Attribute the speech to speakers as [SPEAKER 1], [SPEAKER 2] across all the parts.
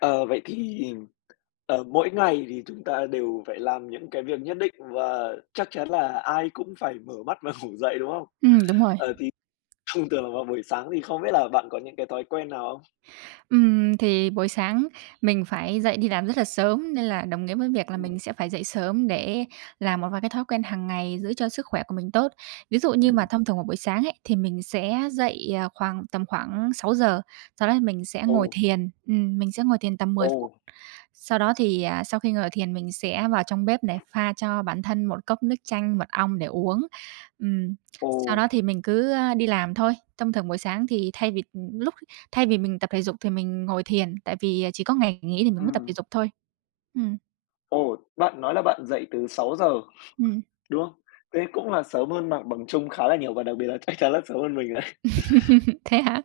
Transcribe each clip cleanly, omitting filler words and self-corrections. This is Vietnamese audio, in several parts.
[SPEAKER 1] Ờ, vậy thì, mỗi ngày thì chúng ta đều phải làm những cái việc nhất định và chắc chắn là ai cũng phải mở mắt và ngủ dậy, đúng không?
[SPEAKER 2] Đúng rồi.
[SPEAKER 1] Ờ, thì thông thường vào buổi sáng thì không biết là bạn có những cái thói quen nào không?
[SPEAKER 2] Thì buổi sáng mình phải dậy đi làm rất là sớm nên là đồng nghĩa với việc là
[SPEAKER 1] Ừm,
[SPEAKER 2] mình sẽ phải dậy sớm để làm một vài cái thói quen hàng ngày giữ cho sức khỏe của mình tốt. Ví dụ như mà
[SPEAKER 1] ừm.
[SPEAKER 2] thông thường vào buổi sáng ấy, thì mình sẽ dậy, khoảng tầm khoảng sáu giờ. Sau đó thì mình sẽ ngồi
[SPEAKER 1] Ồ,
[SPEAKER 2] thiền, mình sẽ ngồi thiền tầm 10
[SPEAKER 1] ồ,
[SPEAKER 2] phút. Sau đó thì, sau khi ngồi thiền mình sẽ vào trong bếp để pha cho bản thân một cốc nước chanh mật ong để uống. Ừm,
[SPEAKER 1] ồ,
[SPEAKER 2] Sau đó thì mình cứ, đi làm thôi. Thông thường buổi sáng thì lúc thay vì mình tập thể dục thì mình ngồi thiền, tại vì, chỉ có ngày nghỉ thì mình mới tập thể
[SPEAKER 1] ừm,
[SPEAKER 2] dục thôi. Ừm.
[SPEAKER 1] ồ, bạn nói là bạn dậy từ sáu giờ
[SPEAKER 2] Ừm.
[SPEAKER 1] đúng không? Thế cũng là sớm hơn mặt bằng chung khá là nhiều, và đặc biệt là chắc chắn là sớm hơn mình đấy.
[SPEAKER 2] Thế hả?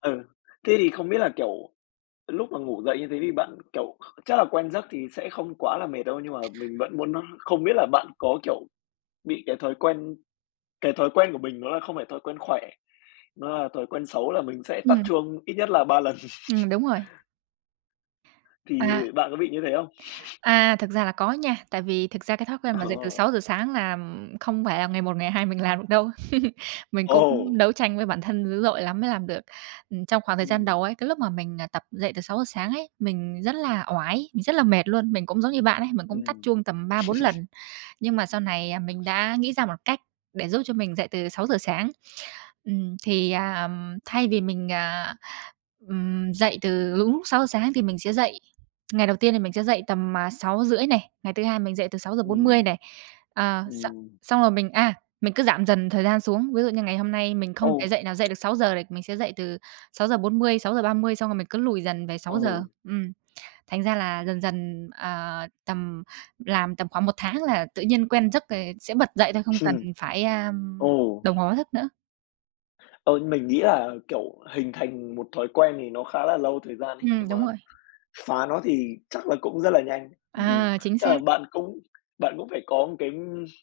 [SPEAKER 1] Ừ, thế thì không biết là, kiểu. Lúc mà ngủ dậy như thế thì bạn, kiểu, chắc là quen giấc thì sẽ không quá là mệt đâu, nhưng mà mình vẫn muốn không biết là bạn có, kiểu, bị cái thói quen của mình, nó là không phải thói quen khỏe, nó là thói quen xấu là mình sẽ tắt
[SPEAKER 2] Ừm,
[SPEAKER 1] chuông ít nhất là ba lần,
[SPEAKER 2] đúng rồi.
[SPEAKER 1] thì
[SPEAKER 2] À.
[SPEAKER 1] bạn có bị như thế không?
[SPEAKER 2] À, thực ra là có nha, tại vì thực ra cái thói quen mà dậy từ
[SPEAKER 1] Ờ.
[SPEAKER 2] sáu giờ sáng là không phải là ngày một ngày hai mình làm được đâu. Mình cũng
[SPEAKER 1] Ồ!
[SPEAKER 2] đấu tranh với bản thân dữ dội lắm mới làm được. Trong khoảng thời gian
[SPEAKER 1] Ừm,
[SPEAKER 2] đầu ấy, cái lúc mà mình, tập dậy từ sáu giờ sáng ấy, mình rất là oải, mình rất là mệt luôn. Mình cũng giống như bạn ấy, mình cũng tắt
[SPEAKER 1] ừm,
[SPEAKER 2] chuông tầm ba bốn lần, nhưng mà sau này, mình đã nghĩ ra một cách để giúp cho mình dậy từ sáu giờ sáng. Ừm, thì, à, Thay vì mình, dậy từ đúng lúc 6:00 sáng thì mình sẽ dậy ngày đầu tiên thì mình sẽ dậy tầm, sáu rưỡi này, ngày thứ hai mình dậy từ 6:40
[SPEAKER 1] ừm,
[SPEAKER 2] này. Ờ, x
[SPEAKER 1] ừm.
[SPEAKER 2] Xong rồi mình cứ giảm dần thời gian xuống, ví dụ như ngày hôm nay mình không
[SPEAKER 1] Ồ,
[SPEAKER 2] thể dậy được sáu giờ thì mình sẽ dậy từ sáu sáu giờ giờ bốn mươi sáu giờ ba mươi xong rồi mình cứ lùi dần về
[SPEAKER 1] ồ,
[SPEAKER 2] 6:00. Ừm, Thành ra là dần dần, tầm khoảng một tháng là tự nhiên quen giấc rồi sẽ bật dậy thôi, không
[SPEAKER 1] ừm,
[SPEAKER 2] cần phải,
[SPEAKER 1] ồ.
[SPEAKER 2] đồng hồ báo thức nữa.
[SPEAKER 1] Ờ, mình nghĩ là, kiểu, hình thành một thói quen thì nó khá là lâu thời gian ấy, nhưng mà
[SPEAKER 2] Đúng rồi.
[SPEAKER 1] phá nó thì chắc là cũng rất là nhanh, thì
[SPEAKER 2] À, chính
[SPEAKER 1] chắc là
[SPEAKER 2] xác.
[SPEAKER 1] bạn cũng phải có một cái,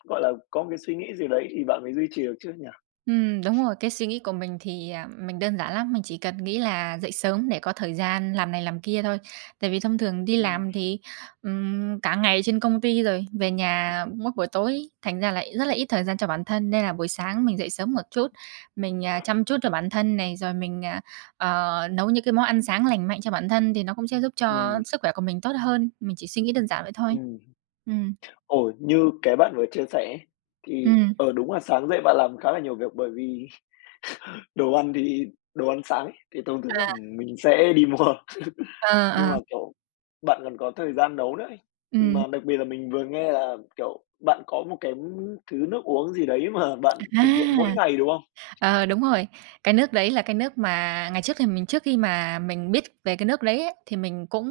[SPEAKER 1] gọi là, có một cái suy nghĩ gì đấy thì bạn mới duy trì được chứ nhỉ?
[SPEAKER 2] Đúng rồi, cái suy nghĩ của mình thì, mình đơn giản lắm, mình chỉ cần nghĩ là dậy sớm để có thời gian làm này làm kia thôi. Tại vì thông thường đi
[SPEAKER 1] Ừm,
[SPEAKER 2] làm thì, cả ngày trên công ty rồi, về nhà mỗi buổi tối, thành ra là rất là ít thời gian cho bản thân, nên là buổi sáng mình dậy sớm một chút, mình, chăm chút cho bản thân này, rồi mình, nấu những cái món ăn sáng lành mạnh cho bản thân thì nó cũng sẽ giúp cho
[SPEAKER 1] ừm,
[SPEAKER 2] sức khỏe của mình tốt hơn, mình chỉ suy nghĩ đơn giản vậy thôi.
[SPEAKER 1] ừm.
[SPEAKER 2] Ừm.
[SPEAKER 1] Ồ, như cái bạn vừa chia sẻ ấy, thì,
[SPEAKER 2] Ừm.
[SPEAKER 1] ờ, đúng là sáng dậy bạn làm khá là nhiều việc, bởi vì đồ ăn thì đồ ăn sáng ấy, thì thông thường là
[SPEAKER 2] À.
[SPEAKER 1] mình sẽ đi mua,
[SPEAKER 2] Ờ.
[SPEAKER 1] nhưng
[SPEAKER 2] Ờ.
[SPEAKER 1] mà, kiểu, bạn còn có thời gian nấu nữa ấy.
[SPEAKER 2] Ừm.
[SPEAKER 1] Mà đặc biệt là mình vừa nghe là, kiểu, bạn có một cái thứ nước uống gì đấy mà bạn thực hiện mỗi
[SPEAKER 2] À!
[SPEAKER 1] ngày, đúng không?
[SPEAKER 2] Ờ, đúng rồi. Cái nước đấy là cái nước mà ngày trước thì mình trước khi mà mình biết về cái nước đấy ấy, thì mình cũng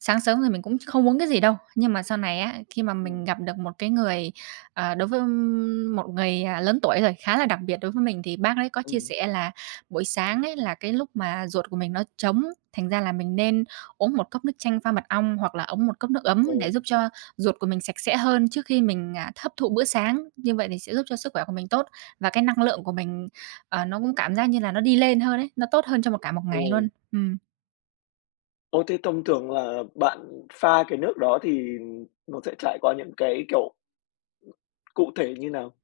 [SPEAKER 2] sáng sớm thì mình cũng không uống cái gì đâu. Nhưng mà sau này á, khi mà mình
[SPEAKER 1] Ừm,
[SPEAKER 2] gặp được một cái người, đối với một người, lớn tuổi rồi, khá là đặc biệt đối với mình thì bác ấy có chia
[SPEAKER 1] ừm.
[SPEAKER 2] sẻ là buổi sáng ấy là cái lúc mà ruột của mình nó trống, thành ra là mình nên uống một cốc nước chanh pha mật ong hoặc là uống một cốc nước ấm
[SPEAKER 1] Ồ,
[SPEAKER 2] để giúp cho ruột của mình sạch sẽ hơn trước khi mình, hấp thụ
[SPEAKER 1] ừm,
[SPEAKER 2] bữa sáng, như vậy thì sẽ giúp cho sức khỏe của mình tốt. Và cái năng lượng của mình, nó cũng cảm giác như là nó đi lên hơn ấy, nó tốt hơn cho cả một ngày luôn.
[SPEAKER 1] ồ.
[SPEAKER 2] Ừm.
[SPEAKER 1] Ô, thế thông thường là bạn pha cái nước đó thì nó sẽ trải qua những cái, kiểu, cụ thể như nào?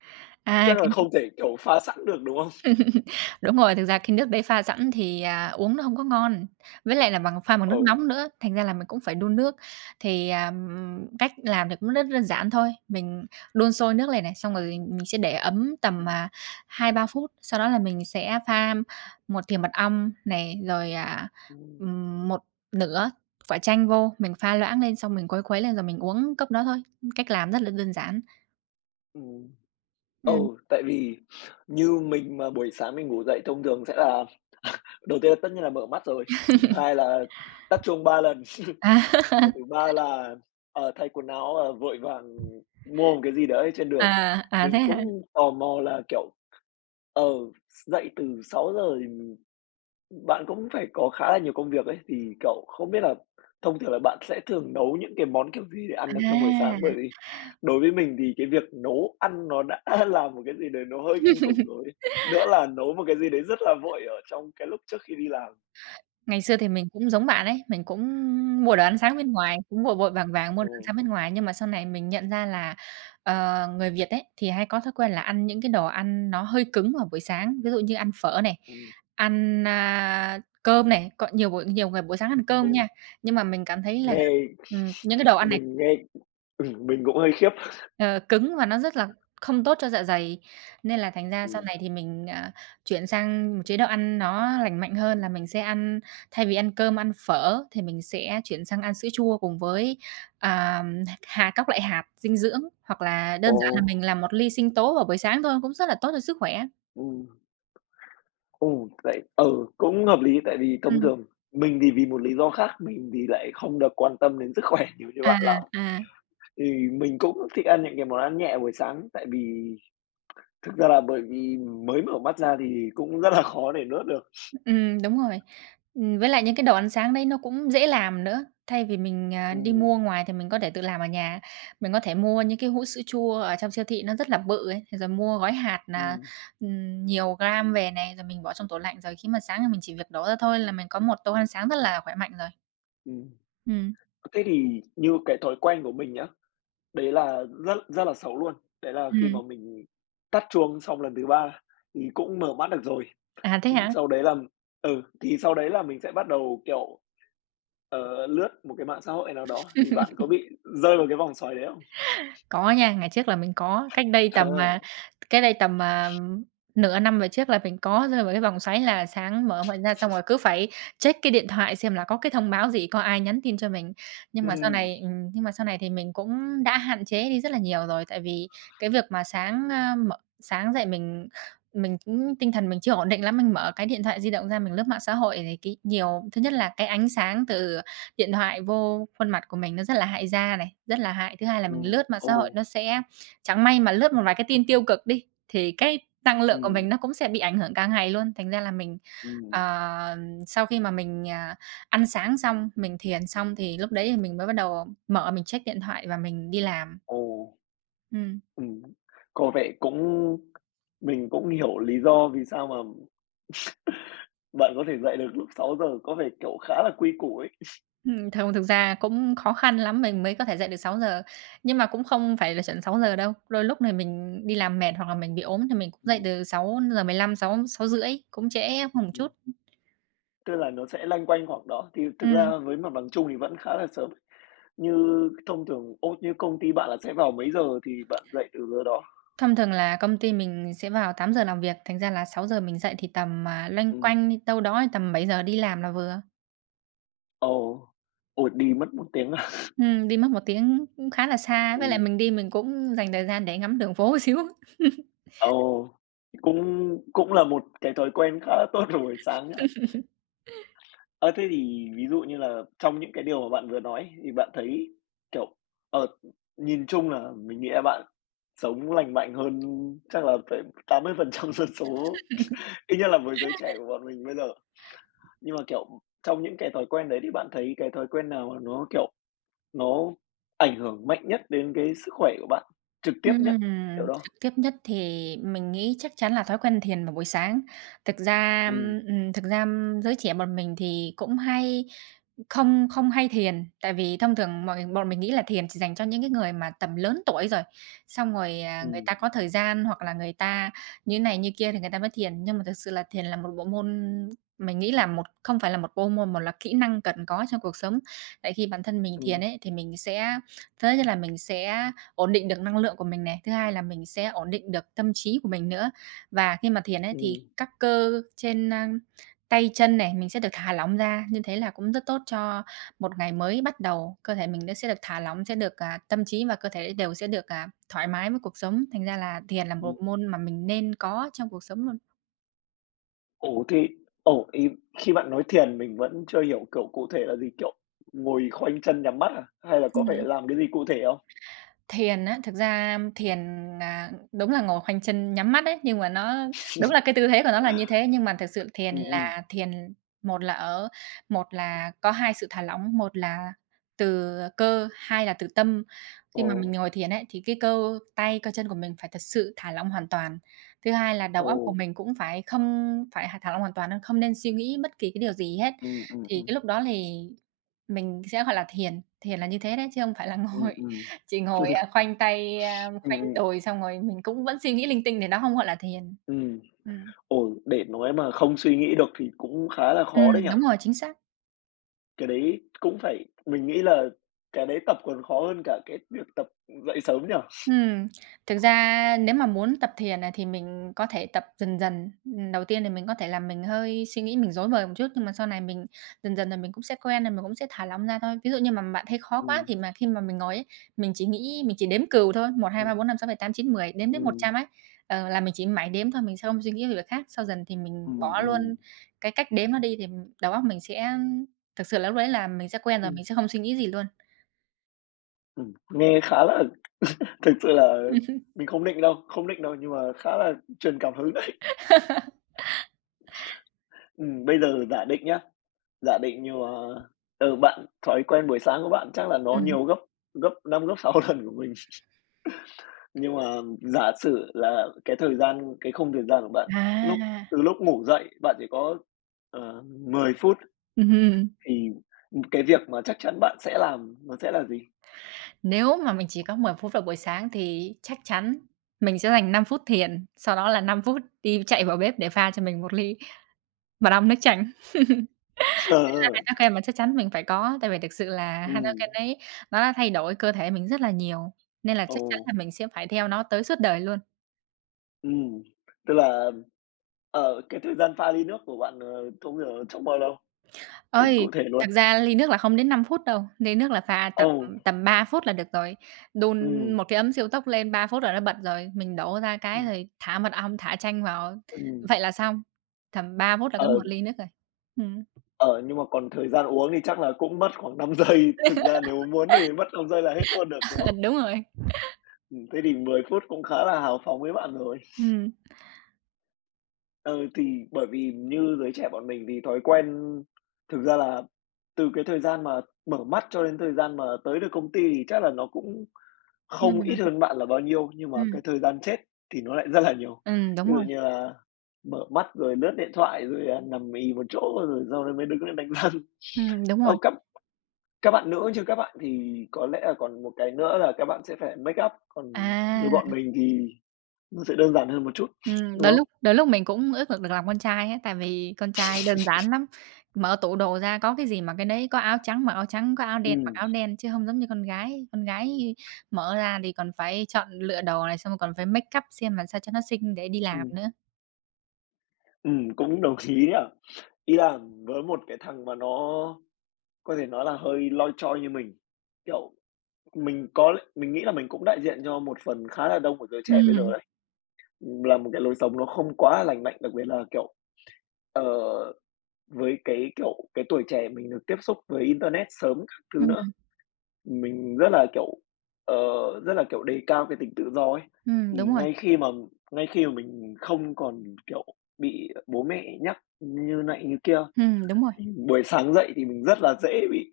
[SPEAKER 2] À,
[SPEAKER 1] Chắc là
[SPEAKER 2] cái
[SPEAKER 1] không thể, kiểu, pha sẵn được, đúng không?
[SPEAKER 2] Đúng rồi, thực ra cái nước đấy pha sẵn thì, uống nó hông có ngon, với lại là pha bằng nước
[SPEAKER 1] Ồ,
[SPEAKER 2] nóng nữa, thành ra là mình cũng phải đun nước. Cách làm thì cũng rất đơn giản thôi, mình đun sôi nước lên này, xong rồi mình sẽ để ấm tầm,
[SPEAKER 1] ừm,
[SPEAKER 2] à, 2-3 phút, sau đó là mình sẽ pha một thìa mật ong này, rồi, à,
[SPEAKER 1] ừm,
[SPEAKER 2] ừm, 1/2 quả chanh vô, mình pha loãng lên xong mình quấy lên rồi mình uống cốc đó thôi, cách làm rất là đơn giản.
[SPEAKER 1] ừm. Ừ,
[SPEAKER 2] Ừm.
[SPEAKER 1] tại vì như mình mà buổi sáng mình ngủ dậy thông thường sẽ là đầu tiên là tất nhiên là mở mắt rồi, thứ hai là tắt chuông 3 lần, và
[SPEAKER 2] À.
[SPEAKER 1] thứ ba là, ờ, thay quần áo, ờ, vội vàng mua một cái gì đấy trên đường.
[SPEAKER 2] À, à, thế
[SPEAKER 1] Mình
[SPEAKER 2] hả?
[SPEAKER 1] cũng tò mò là, kiểu, ừ, dậy từ 6:00 thì bạn cũng phải có khá là nhiều công việc ấy, thì, cậu không biết là thông thường là bạn sẽ thường nấu những cái món kiểu gì để ăn được trong buổi
[SPEAKER 2] À!
[SPEAKER 1] sáng? Bởi vì đối với mình thì cái việc nấu ăn nó đã là một cái gì đấy nó hơi kinh khủng rồi. Nữa là nấu một cái gì đấy rất là vội ở trong cái lúc trước khi đi làm.
[SPEAKER 2] Ngày xưa thì mình cũng giống bạn ấy, mình cũng mua đồ ăn sáng bên ngoài, cũng vội vội vàng vàng mua
[SPEAKER 1] Ờ,
[SPEAKER 2] đồ ăn sáng bên ngoài. Nhưng mà sau này mình nhận ra là, người Việt ấy, thì hay có thói quen là ăn những cái đồ ăn nó hơi cứng vào buổi sáng, ví dụ như ăn phở này,
[SPEAKER 1] ừ,
[SPEAKER 2] ăn, cơm này, có nhiều người buổi sáng ăn cơm
[SPEAKER 1] ừm,
[SPEAKER 2] nha. Nhưng mà mình cảm thấy là,
[SPEAKER 1] nghe
[SPEAKER 2] ừm, những cái đồ ăn này
[SPEAKER 1] mình nghe mình cũng hơi khiếp.
[SPEAKER 2] Ờ, cứng và nó rất là không tốt cho dạ dày, nên là thành ra sau
[SPEAKER 1] Ừm,
[SPEAKER 2] này thì mình, chuyển sang một chế độ ăn nó lành mạnh hơn là mình sẽ ăn thay vì ăn cơm, ăn phở thì mình sẽ chuyển sang ăn sữa chua cùng với, à, các loại hạt dinh dưỡng, hoặc là đơn
[SPEAKER 1] ồ,
[SPEAKER 2] giản là mình làm một ly sinh tố vào buổi sáng thôi cũng rất là tốt cho sức khỏe.
[SPEAKER 1] ừm. Ồ, vậy ừ, cũng hợp lý, tại vì thông
[SPEAKER 2] Ừm.
[SPEAKER 1] thường mình thì vì một lý do khác, mình thì lại không được quan tâm đến sức khỏe nhiều như
[SPEAKER 2] À.
[SPEAKER 1] bạn lắm.
[SPEAKER 2] À.
[SPEAKER 1] Thì mình cũng thích ăn những cái món ăn nhẹ buổi sáng, tại vì thực ra là bởi vì mới mở mắt ra thì cũng rất là khó để nuốt được.
[SPEAKER 2] Đúng rồi. Với lại những cái đồ ăn sáng đấy nó cũng dễ làm nữa, thay vì mình, đi mua
[SPEAKER 1] Ừm,
[SPEAKER 2] ngoài thì mình có thể tự làm ở nhà. Mình có thể mua những cái hũ sữa chua ở trong siêu thị nó rất là bự ấy, rồi mua gói hạt nà,
[SPEAKER 1] ừm,
[SPEAKER 2] ừm, nhiều gram về này, rồi mình bỏ trong tủ lạnh, rồi khi mà sáng thì mình chỉ việc đổ ra thôi là mình có một tô ăn sáng rất là khỏe mạnh rồi.
[SPEAKER 1] ừm.
[SPEAKER 2] Ừm.
[SPEAKER 1] Thế thì như cái thói quen của mình nhá, đấy là rất rất là xấu luôn, đấy là khi mà
[SPEAKER 2] Ừm.
[SPEAKER 1] mình tắt chuông xong lần thứ 3 thì cũng mở mắt được rồi,
[SPEAKER 2] À, thế
[SPEAKER 1] thì
[SPEAKER 2] hả?
[SPEAKER 1] sau đấy là ừ, thì sau đấy là mình sẽ bắt đầu, kiểu, ờ, lướt một cái mạng xã hội nào đó thì bạn có bị rơi vào cái vòng xoáy đấy không?
[SPEAKER 2] Có nha, ngày trước là mình có,
[SPEAKER 1] À,
[SPEAKER 2] cách đây tầm, nửa năm về trước là mình có rơi vào cái vòng xoáy là sáng mở mọi ra xong rồi cứ phải check cái điện thoại xem là có cái thông báo gì, có ai nhắn tin cho mình. Nhưng mà sau
[SPEAKER 1] ừm,
[SPEAKER 2] này nhưng mà sau này thì mình cũng đã hạn chế đi rất là nhiều rồi, tại vì cái việc mà sáng, mở sáng dậy mình cũng tinh thần mình chưa ổn định lắm, mình mở cái điện thoại di động ra mình lướt mạng xã hội thì cái nhiều thứ nhất là cái ánh sáng từ điện thoại vô khuôn mặt của mình nó rất là hại da này, rất là hại. Thứ hai là mình lướt mạng xã hội nó
[SPEAKER 1] ồ,
[SPEAKER 2] sẽ chẳng may mà lướt một vài cái tin tiêu cực đi, thì cái năng lượng của
[SPEAKER 1] ừm,
[SPEAKER 2] mình nó cũng sẽ bị ảnh hưởng cả ngày luôn. Thành ra là mình,
[SPEAKER 1] ừm,
[SPEAKER 2] ờ, sau khi mà mình, ăn sáng xong, mình thiền xong thì lúc đấy thì mình mới bắt đầu mở mình check điện thoại và mình đi làm.
[SPEAKER 1] ồ,
[SPEAKER 2] Ừm.
[SPEAKER 1] ừm. Có vẻ cũng mình cũng hiểu lý do vì sao mà bạn có thể dậy được lúc sáu giờ có vẻ, kiểu, khá là quy củ ấy.
[SPEAKER 2] Không, thực ra cũng khó khăn lắm mình mới có thể dậy được sáu giờ nhưng mà cũng không phải là chuẩn sáu giờ đâu. Đôi lúc này mình đi làm mệt hoặc là mình bị ốm thì mình cũng dậy
[SPEAKER 1] Ừm,
[SPEAKER 2] từ sáu giờ mười lăm sáu sáu rưỡi cũng trễ hơn một
[SPEAKER 1] ừm,
[SPEAKER 2] chút.
[SPEAKER 1] tức là nó sẽ loanh quanh khoảng đó, thì thực
[SPEAKER 2] Ừm,
[SPEAKER 1] ra với mặt bằng chung thì vẫn khá là sớm. Như thông thường ô, như công ty bạn là sẽ vào mấy giờ thì bạn dậy từ giờ đó?
[SPEAKER 2] Thông thường là công ty mình sẽ vào tám giờ làm việc, thành ra là sáu giờ mình dậy thì tầm, loanh
[SPEAKER 1] Ừm,
[SPEAKER 2] quanh đi đâu đó thì tầm bảy giờ đi làm là vừa.
[SPEAKER 1] ồ, ôi, đi mất một tiếng à?
[SPEAKER 2] Đi mất một tiếng cũng khá là xa, với lại mình đi mình cũng dành thời gian để ngắm đường phố một xíu.
[SPEAKER 1] Ồ, cũng cũng là một cái thói quen khá là tốt vào buổi sáng nhỉ? Ơ, thế thì ví dụ như là trong những cái điều mà bạn vừa nói ấy, thì bạn thấy, kiểu, ờ, nhìn chung là mình nghĩ là bạn sống lành mạnh hơn chắc là phải 80% dân số, ít nhất là với giới trẻ của bọn mình bây giờ. Nhưng mà, kiểu, trong những cái thói quen đấy thì bạn thấy cái thói quen nào mà nó, kiểu, nó ảnh hưởng mạnh nhất đến cái sức khỏe của bạn, trực tiếp nhất,
[SPEAKER 2] Ừm,
[SPEAKER 1] kiểu đó?
[SPEAKER 2] Trực tiếp nhất thì mình nghĩ chắc chắn là thói quen thiền vào buổi sáng. Thực ra,
[SPEAKER 1] Ừ,
[SPEAKER 2] Thực ra giới trẻ bọn mình thì cũng hay không không hay thiền, tại vì thông thường bọn mình nghĩ là thiền chỉ dành cho những cái người mà tầm lớn tuổi rồi, xong rồi,
[SPEAKER 1] ừ,
[SPEAKER 2] người ta có thời gian hoặc là người ta như này như kia thì người ta mới thiền. Nhưng mà thực sự là thiền là một bộ môn mình nghĩ là không phải là một bộ môn mà là kỹ năng cần có trong cuộc sống. Tại khi bản thân mình thiền
[SPEAKER 1] ừ,
[SPEAKER 2] ấy, thì mình sẽ thứ nhất là mình sẽ ổn định được năng lượng của mình này, thứ hai là mình sẽ ổn định được tâm trí của mình nữa. Và khi mà thiền ấy thì
[SPEAKER 1] ừ.
[SPEAKER 2] các cơ trên, tay chân này, mình sẽ được thả lỏng ra, như thế là cũng rất tốt cho một ngày mới bắt đầu. Cơ thể mình nó sẽ được thả lỏng, sẽ được, tâm trí và cơ thể đều sẽ được, thoải mái với cuộc sống, thành ra là thiền là một
[SPEAKER 1] Ừm.
[SPEAKER 2] môn mà mình nên có trong cuộc sống luôn.
[SPEAKER 1] Ồ, thì ồ, ý khi bạn nói thiền mình vẫn chưa hiểu, kiểu, cụ thể là gì, kiểu, ngồi khoanh chân nhắm mắt à? Hay là có phải
[SPEAKER 2] Ừm.
[SPEAKER 1] làm cái gì cụ thể không?
[SPEAKER 2] Thiền á, thực ra thiền, đúng là ngồi khoanh chân nhắm mắt ấy, nhưng mà nó đúng là cái tư thế của nó là như thế, nhưng mà thực sự thiền
[SPEAKER 1] Ừm, ừm.
[SPEAKER 2] là thiền một là ở một là có hai sự thả lỏng, một là từ cơ, hai là từ tâm. Khi
[SPEAKER 1] Ồ,
[SPEAKER 2] mà mình ngồi thiền ấy, thì cái cơ tay, cơ chân của mình phải thật sự thả lỏng hoàn toàn. Thứ hai là đầu óc của
[SPEAKER 1] ồ.
[SPEAKER 2] mình cũng phải không phải h thả lỏng hoàn toàn, không nên suy nghĩ bất kỳ cái điều gì hết.
[SPEAKER 1] Ừm, ừm,
[SPEAKER 2] Thì cái
[SPEAKER 1] ừm.
[SPEAKER 2] lúc đó thì mình sẽ, gọi là, thiền, thiền là như thế đấy, chứ không phải là ngồi
[SPEAKER 1] Ừm, ừm.
[SPEAKER 2] chị ngồi, a, khoanh tay,
[SPEAKER 1] Ừm,
[SPEAKER 2] khoanh
[SPEAKER 1] ừm,
[SPEAKER 2] đùi xong rồi mình cũng vẫn suy nghĩ linh tinh thì nó không gọi là thiền.
[SPEAKER 1] ừm.
[SPEAKER 2] Ừm.
[SPEAKER 1] Ồ, để nói mà không suy nghĩ được thì cũng khá là khó đấy nhỉ?
[SPEAKER 2] Đúng rồi, chính xác.
[SPEAKER 1] Cái đấy cũng phải mình nghĩ là cái đấy tập còn khó hơn cả cái việc tập dậy sớm nhỉ?
[SPEAKER 2] Ừm, thực ra nếu mà muốn tập thiền này thì mình có thể tập dần dần. Đầu tiên thì mình có thể làm mình hơi suy nghĩ mình rối bời một chút, nhưng mà sau này mình dần dần là mình cũng sẽ quen, rồi mình cũng sẽ thả lỏng ra thôi. Ví dụ như mà bạn thấy khó quá
[SPEAKER 1] Ừm,
[SPEAKER 2] thì mà khi mà mình ngồi ấy, mình chỉ nghĩ mình chỉ đếm cừu thôi, một hai
[SPEAKER 1] ừm,
[SPEAKER 2] 3 4 5 6 7 8 9 10 đếm đến một
[SPEAKER 1] ừm,
[SPEAKER 2] trăm ấy. Ờ, là mình chỉ mãi đếm thôi, mình sẽ không suy nghĩ về việc khác. Sau dần thì mình
[SPEAKER 1] ừm,
[SPEAKER 2] bỏ luôn
[SPEAKER 1] ừm.
[SPEAKER 2] cái cách đếm nó đi thì đầu óc mình sẽ thực sự là lúc đấy là mình sẽ quen rồi,
[SPEAKER 1] Ừm.
[SPEAKER 2] mình sẽ không suy nghĩ gì luôn.
[SPEAKER 1] Nghe khá là thực sự là mình không định đâu, không định đâu, nhưng mà khá là truyền cảm hứng đấy. Bây giờ giả định nhá, giả định như mà ở bạn thói quen buổi sáng của bạn chắc là nó
[SPEAKER 2] Ừm.
[SPEAKER 1] nhiều gấp gấp 5 gấp 6 lần của mình. Nhưng mà giả sử là cái thời gian cái khung thời gian của bạn lúc
[SPEAKER 2] À.
[SPEAKER 1] từ lúc ngủ dậy bạn chỉ có, ờ, 10 phút
[SPEAKER 2] Ừm.
[SPEAKER 1] thì, cái việc mà chắc chắn bạn sẽ làm nó sẽ là gì?
[SPEAKER 2] Nếu mà mình chỉ có 10 phút vào buổi sáng thì chắc chắn mình sẽ dành 5 phút thiền, sau đó là 5 phút đi chạy vào bếp để pha cho mình một ly mật ong nước chanh. Là
[SPEAKER 1] Ờ,
[SPEAKER 2] Heineken mà chắc chắn mình phải có, tại vì thực sự là
[SPEAKER 1] ừm,
[SPEAKER 2] Heineken ấy, nó đã thay đổi cơ thể mình rất là nhiều, nên là
[SPEAKER 1] ồ,
[SPEAKER 2] chắc chắn là mình sẽ phải theo nó tới suốt đời luôn.
[SPEAKER 1] ừm, tức là ờ, cái thời gian pha ly nước của bạn, ờ, trong bao lâu? Tính
[SPEAKER 2] Ơi
[SPEAKER 1] cụ thể luôn.
[SPEAKER 2] thật ra ly nước là không đến 5 phút đâu, ly nước là pha
[SPEAKER 1] Ồ,
[SPEAKER 2] tầm tầm 3 phút là được rồi. Đun
[SPEAKER 1] ừm,
[SPEAKER 2] một cái ấm siêu tốc lên 3 phút rồi nó bật rồi, mình đổ ra cái
[SPEAKER 1] ừm,
[SPEAKER 2] rồi thả mật ong, thả chanh vào,
[SPEAKER 1] ừm,
[SPEAKER 2] vậy là xong. Tầm 3 phút là có
[SPEAKER 1] ờ,
[SPEAKER 2] một ly nước rồi. Ừm,
[SPEAKER 1] ờ, nhưng mà còn thời gian uống thì chắc là cũng mất khoảng 5 giây, thực ra nếu muốn thì mất 5 giây là hết luôn được, đúng không?
[SPEAKER 2] đúng rồi.
[SPEAKER 1] Thế thì 10 phút cũng khá là hào phóng với bạn rồi.
[SPEAKER 2] Ừm,
[SPEAKER 1] Ừ, thì bởi vì như giới trẻ bọn mình thì thói quen thực ra là từ cái thời gian mà mở mắt cho đến thời gian mà tới được công ty thì chắc là nó cũng không ít
[SPEAKER 2] ừm,
[SPEAKER 1] hơn bạn là bao nhiêu, nhưng mà
[SPEAKER 2] ừm,
[SPEAKER 1] cái thời gian chết thì nó lại rất là nhiều.
[SPEAKER 2] đúng
[SPEAKER 1] Ví dụ
[SPEAKER 2] rồi,
[SPEAKER 1] như là mở mắt rồi lướt điện thoại, rồi, à, nằm ì một chỗ rồi sau đó mới đứng lên đánh răng.
[SPEAKER 2] đúng rồi.
[SPEAKER 1] Ô, các bạn nữ chứ các bạn thì có lẽ là còn một cái nữa là các bạn sẽ phải make up, còn với
[SPEAKER 2] À.
[SPEAKER 1] bọn mình thì nó sẽ đơn giản hơn một chút, đúng
[SPEAKER 2] Đôi
[SPEAKER 1] không?
[SPEAKER 2] lúc đôi lúc mình cũng ước được được làm con trai á, tại vì con trai đơn giản lắm, mở tủ đồ ra có cái gì mặc cái đấy, có áo trắng mặc áo trắng, có áo đen mặc
[SPEAKER 1] Ừm,
[SPEAKER 2] áo đen, chứ không giống như con gái. Con gái mở ra thì còn phải chọn lựa đồ này, xong rồi còn phải make up xem làm sao cho nó xinh để đi làm
[SPEAKER 1] ừm,
[SPEAKER 2] nữa.
[SPEAKER 1] cũng đồng ý nhỉ. Ý là với một cái thằng mà nó có thể nói là hơi loi choi như mình, kiểu. Mình có mình nghĩ là mình cũng đại diện cho một phần khá là đông của giới trẻ bây giờ
[SPEAKER 2] Ừm,
[SPEAKER 1] đấy, là một cái lối sống nó không quá là lành mạnh, đặc biệt là, kiểu, ờ, với cái, kiểu, cái tuổi trẻ mình được tiếp xúc với internet sớm các thứ nữa.
[SPEAKER 2] ừm,
[SPEAKER 1] Mình rất là, kiểu, ờ, rất là, kiểu, đề cao cái tính tự do ấy, thì
[SPEAKER 2] đúng rồi,
[SPEAKER 1] ngay khi mà mình không còn, kiểu, bị bố mẹ nhắc như này như kia,
[SPEAKER 2] đúng rồi,
[SPEAKER 1] thì buổi sáng dậy thì mình rất là dễ bị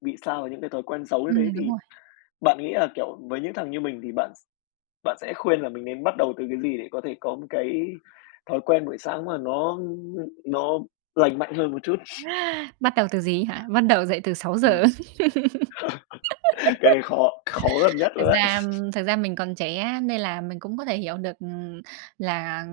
[SPEAKER 1] sa vào những cái thói quen xấu như thế.
[SPEAKER 2] đúng
[SPEAKER 1] Thì
[SPEAKER 2] rồi.
[SPEAKER 1] bạn nghĩ là, kiểu, với những thằng như mình thì bạn. Bạn sẽ khuyên là mình nên bắt đầu từ cái gì để có thể có một cái thói quen buổi sáng mà nó lành mạnh hơn một chút?
[SPEAKER 2] Bắt đầu từ gì hả? Bắt đầu dậy từ 6 giờ.
[SPEAKER 1] Ừm, cái này khó khó gần nhất rồi
[SPEAKER 2] Thực
[SPEAKER 1] đấy.
[SPEAKER 2] ra thực ra mình còn trẻ á, nên là mình cũng có thể hiểu được, là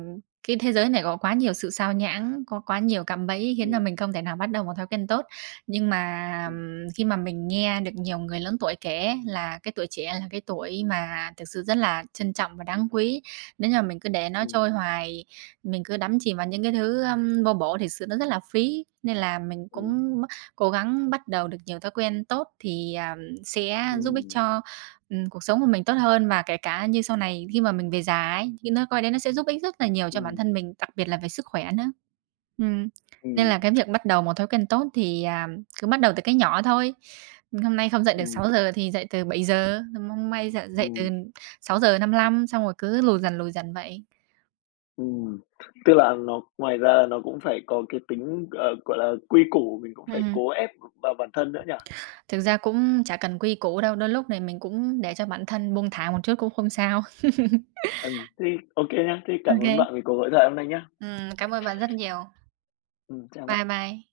[SPEAKER 2] cái thế giới này có quá nhiều sự xao nhãng, có quá nhiều cạm bẫy khiến là
[SPEAKER 1] Ừm,
[SPEAKER 2] mình không thể nào bắt đầu một thói quen tốt. Nhưng mà,
[SPEAKER 1] ừm,
[SPEAKER 2] khi mà mình nghe được nhiều người lớn tuổi kể là cái tuổi trẻ là cái tuổi mà thực sự rất là trân trọng và đáng quý, nếu như mà mình cứ để nó
[SPEAKER 1] ừm,
[SPEAKER 2] trôi hoài, mình cứ đắm chìm vào những cái thứ, vô bổ thì sự nó rất là phí. Nên là mình
[SPEAKER 1] ừm,
[SPEAKER 2] cũng cố gắng bắt đầu được nhiều thói quen tốt thì, sẽ giúp ích
[SPEAKER 1] ừm,
[SPEAKER 2] cho cuộc sống của mình tốt hơn và kể cả như sau này khi mà mình về già ấy, thì nó coi đấy nó sẽ giúp ích rất là nhiều cho bản
[SPEAKER 1] ừm,
[SPEAKER 2] thân mình, đặc biệt là về sức khỏe nữa. Ừm, nên
[SPEAKER 1] ừm,
[SPEAKER 2] là cái việc bắt đầu một thói quen tốt thì, cứ bắt đầu từ cái nhỏ thôi. Hôm nay không dậy được
[SPEAKER 1] ừm,
[SPEAKER 2] 6 giờ thì dậy từ 7 giờ, hôm nay dậy dậy từ
[SPEAKER 1] ừm,
[SPEAKER 2] 6 giờ 55 xong rồi cứ lùi dần vậy.
[SPEAKER 1] ừm. Tức là nó ngoài ra là nó cũng phải có cái tính, ờ, gọi là, quy củ, mình cũng phải
[SPEAKER 2] Ừm,
[SPEAKER 1] cố ép vào bản thân nữa nhỉ?
[SPEAKER 2] thực ra cũng chả cần quy củ đâu, đôi lúc này mình cũng để cho bản thân buông thả một chút cũng không sao.
[SPEAKER 1] Thế ô nhá, thế cảm ơn bạn
[SPEAKER 2] OK.
[SPEAKER 1] vì cuộc hội thoại hôm nay nhá.
[SPEAKER 2] Cảm ơn bạn rất nhiều.
[SPEAKER 1] Chào
[SPEAKER 2] Bye
[SPEAKER 1] bạn.
[SPEAKER 2] bye.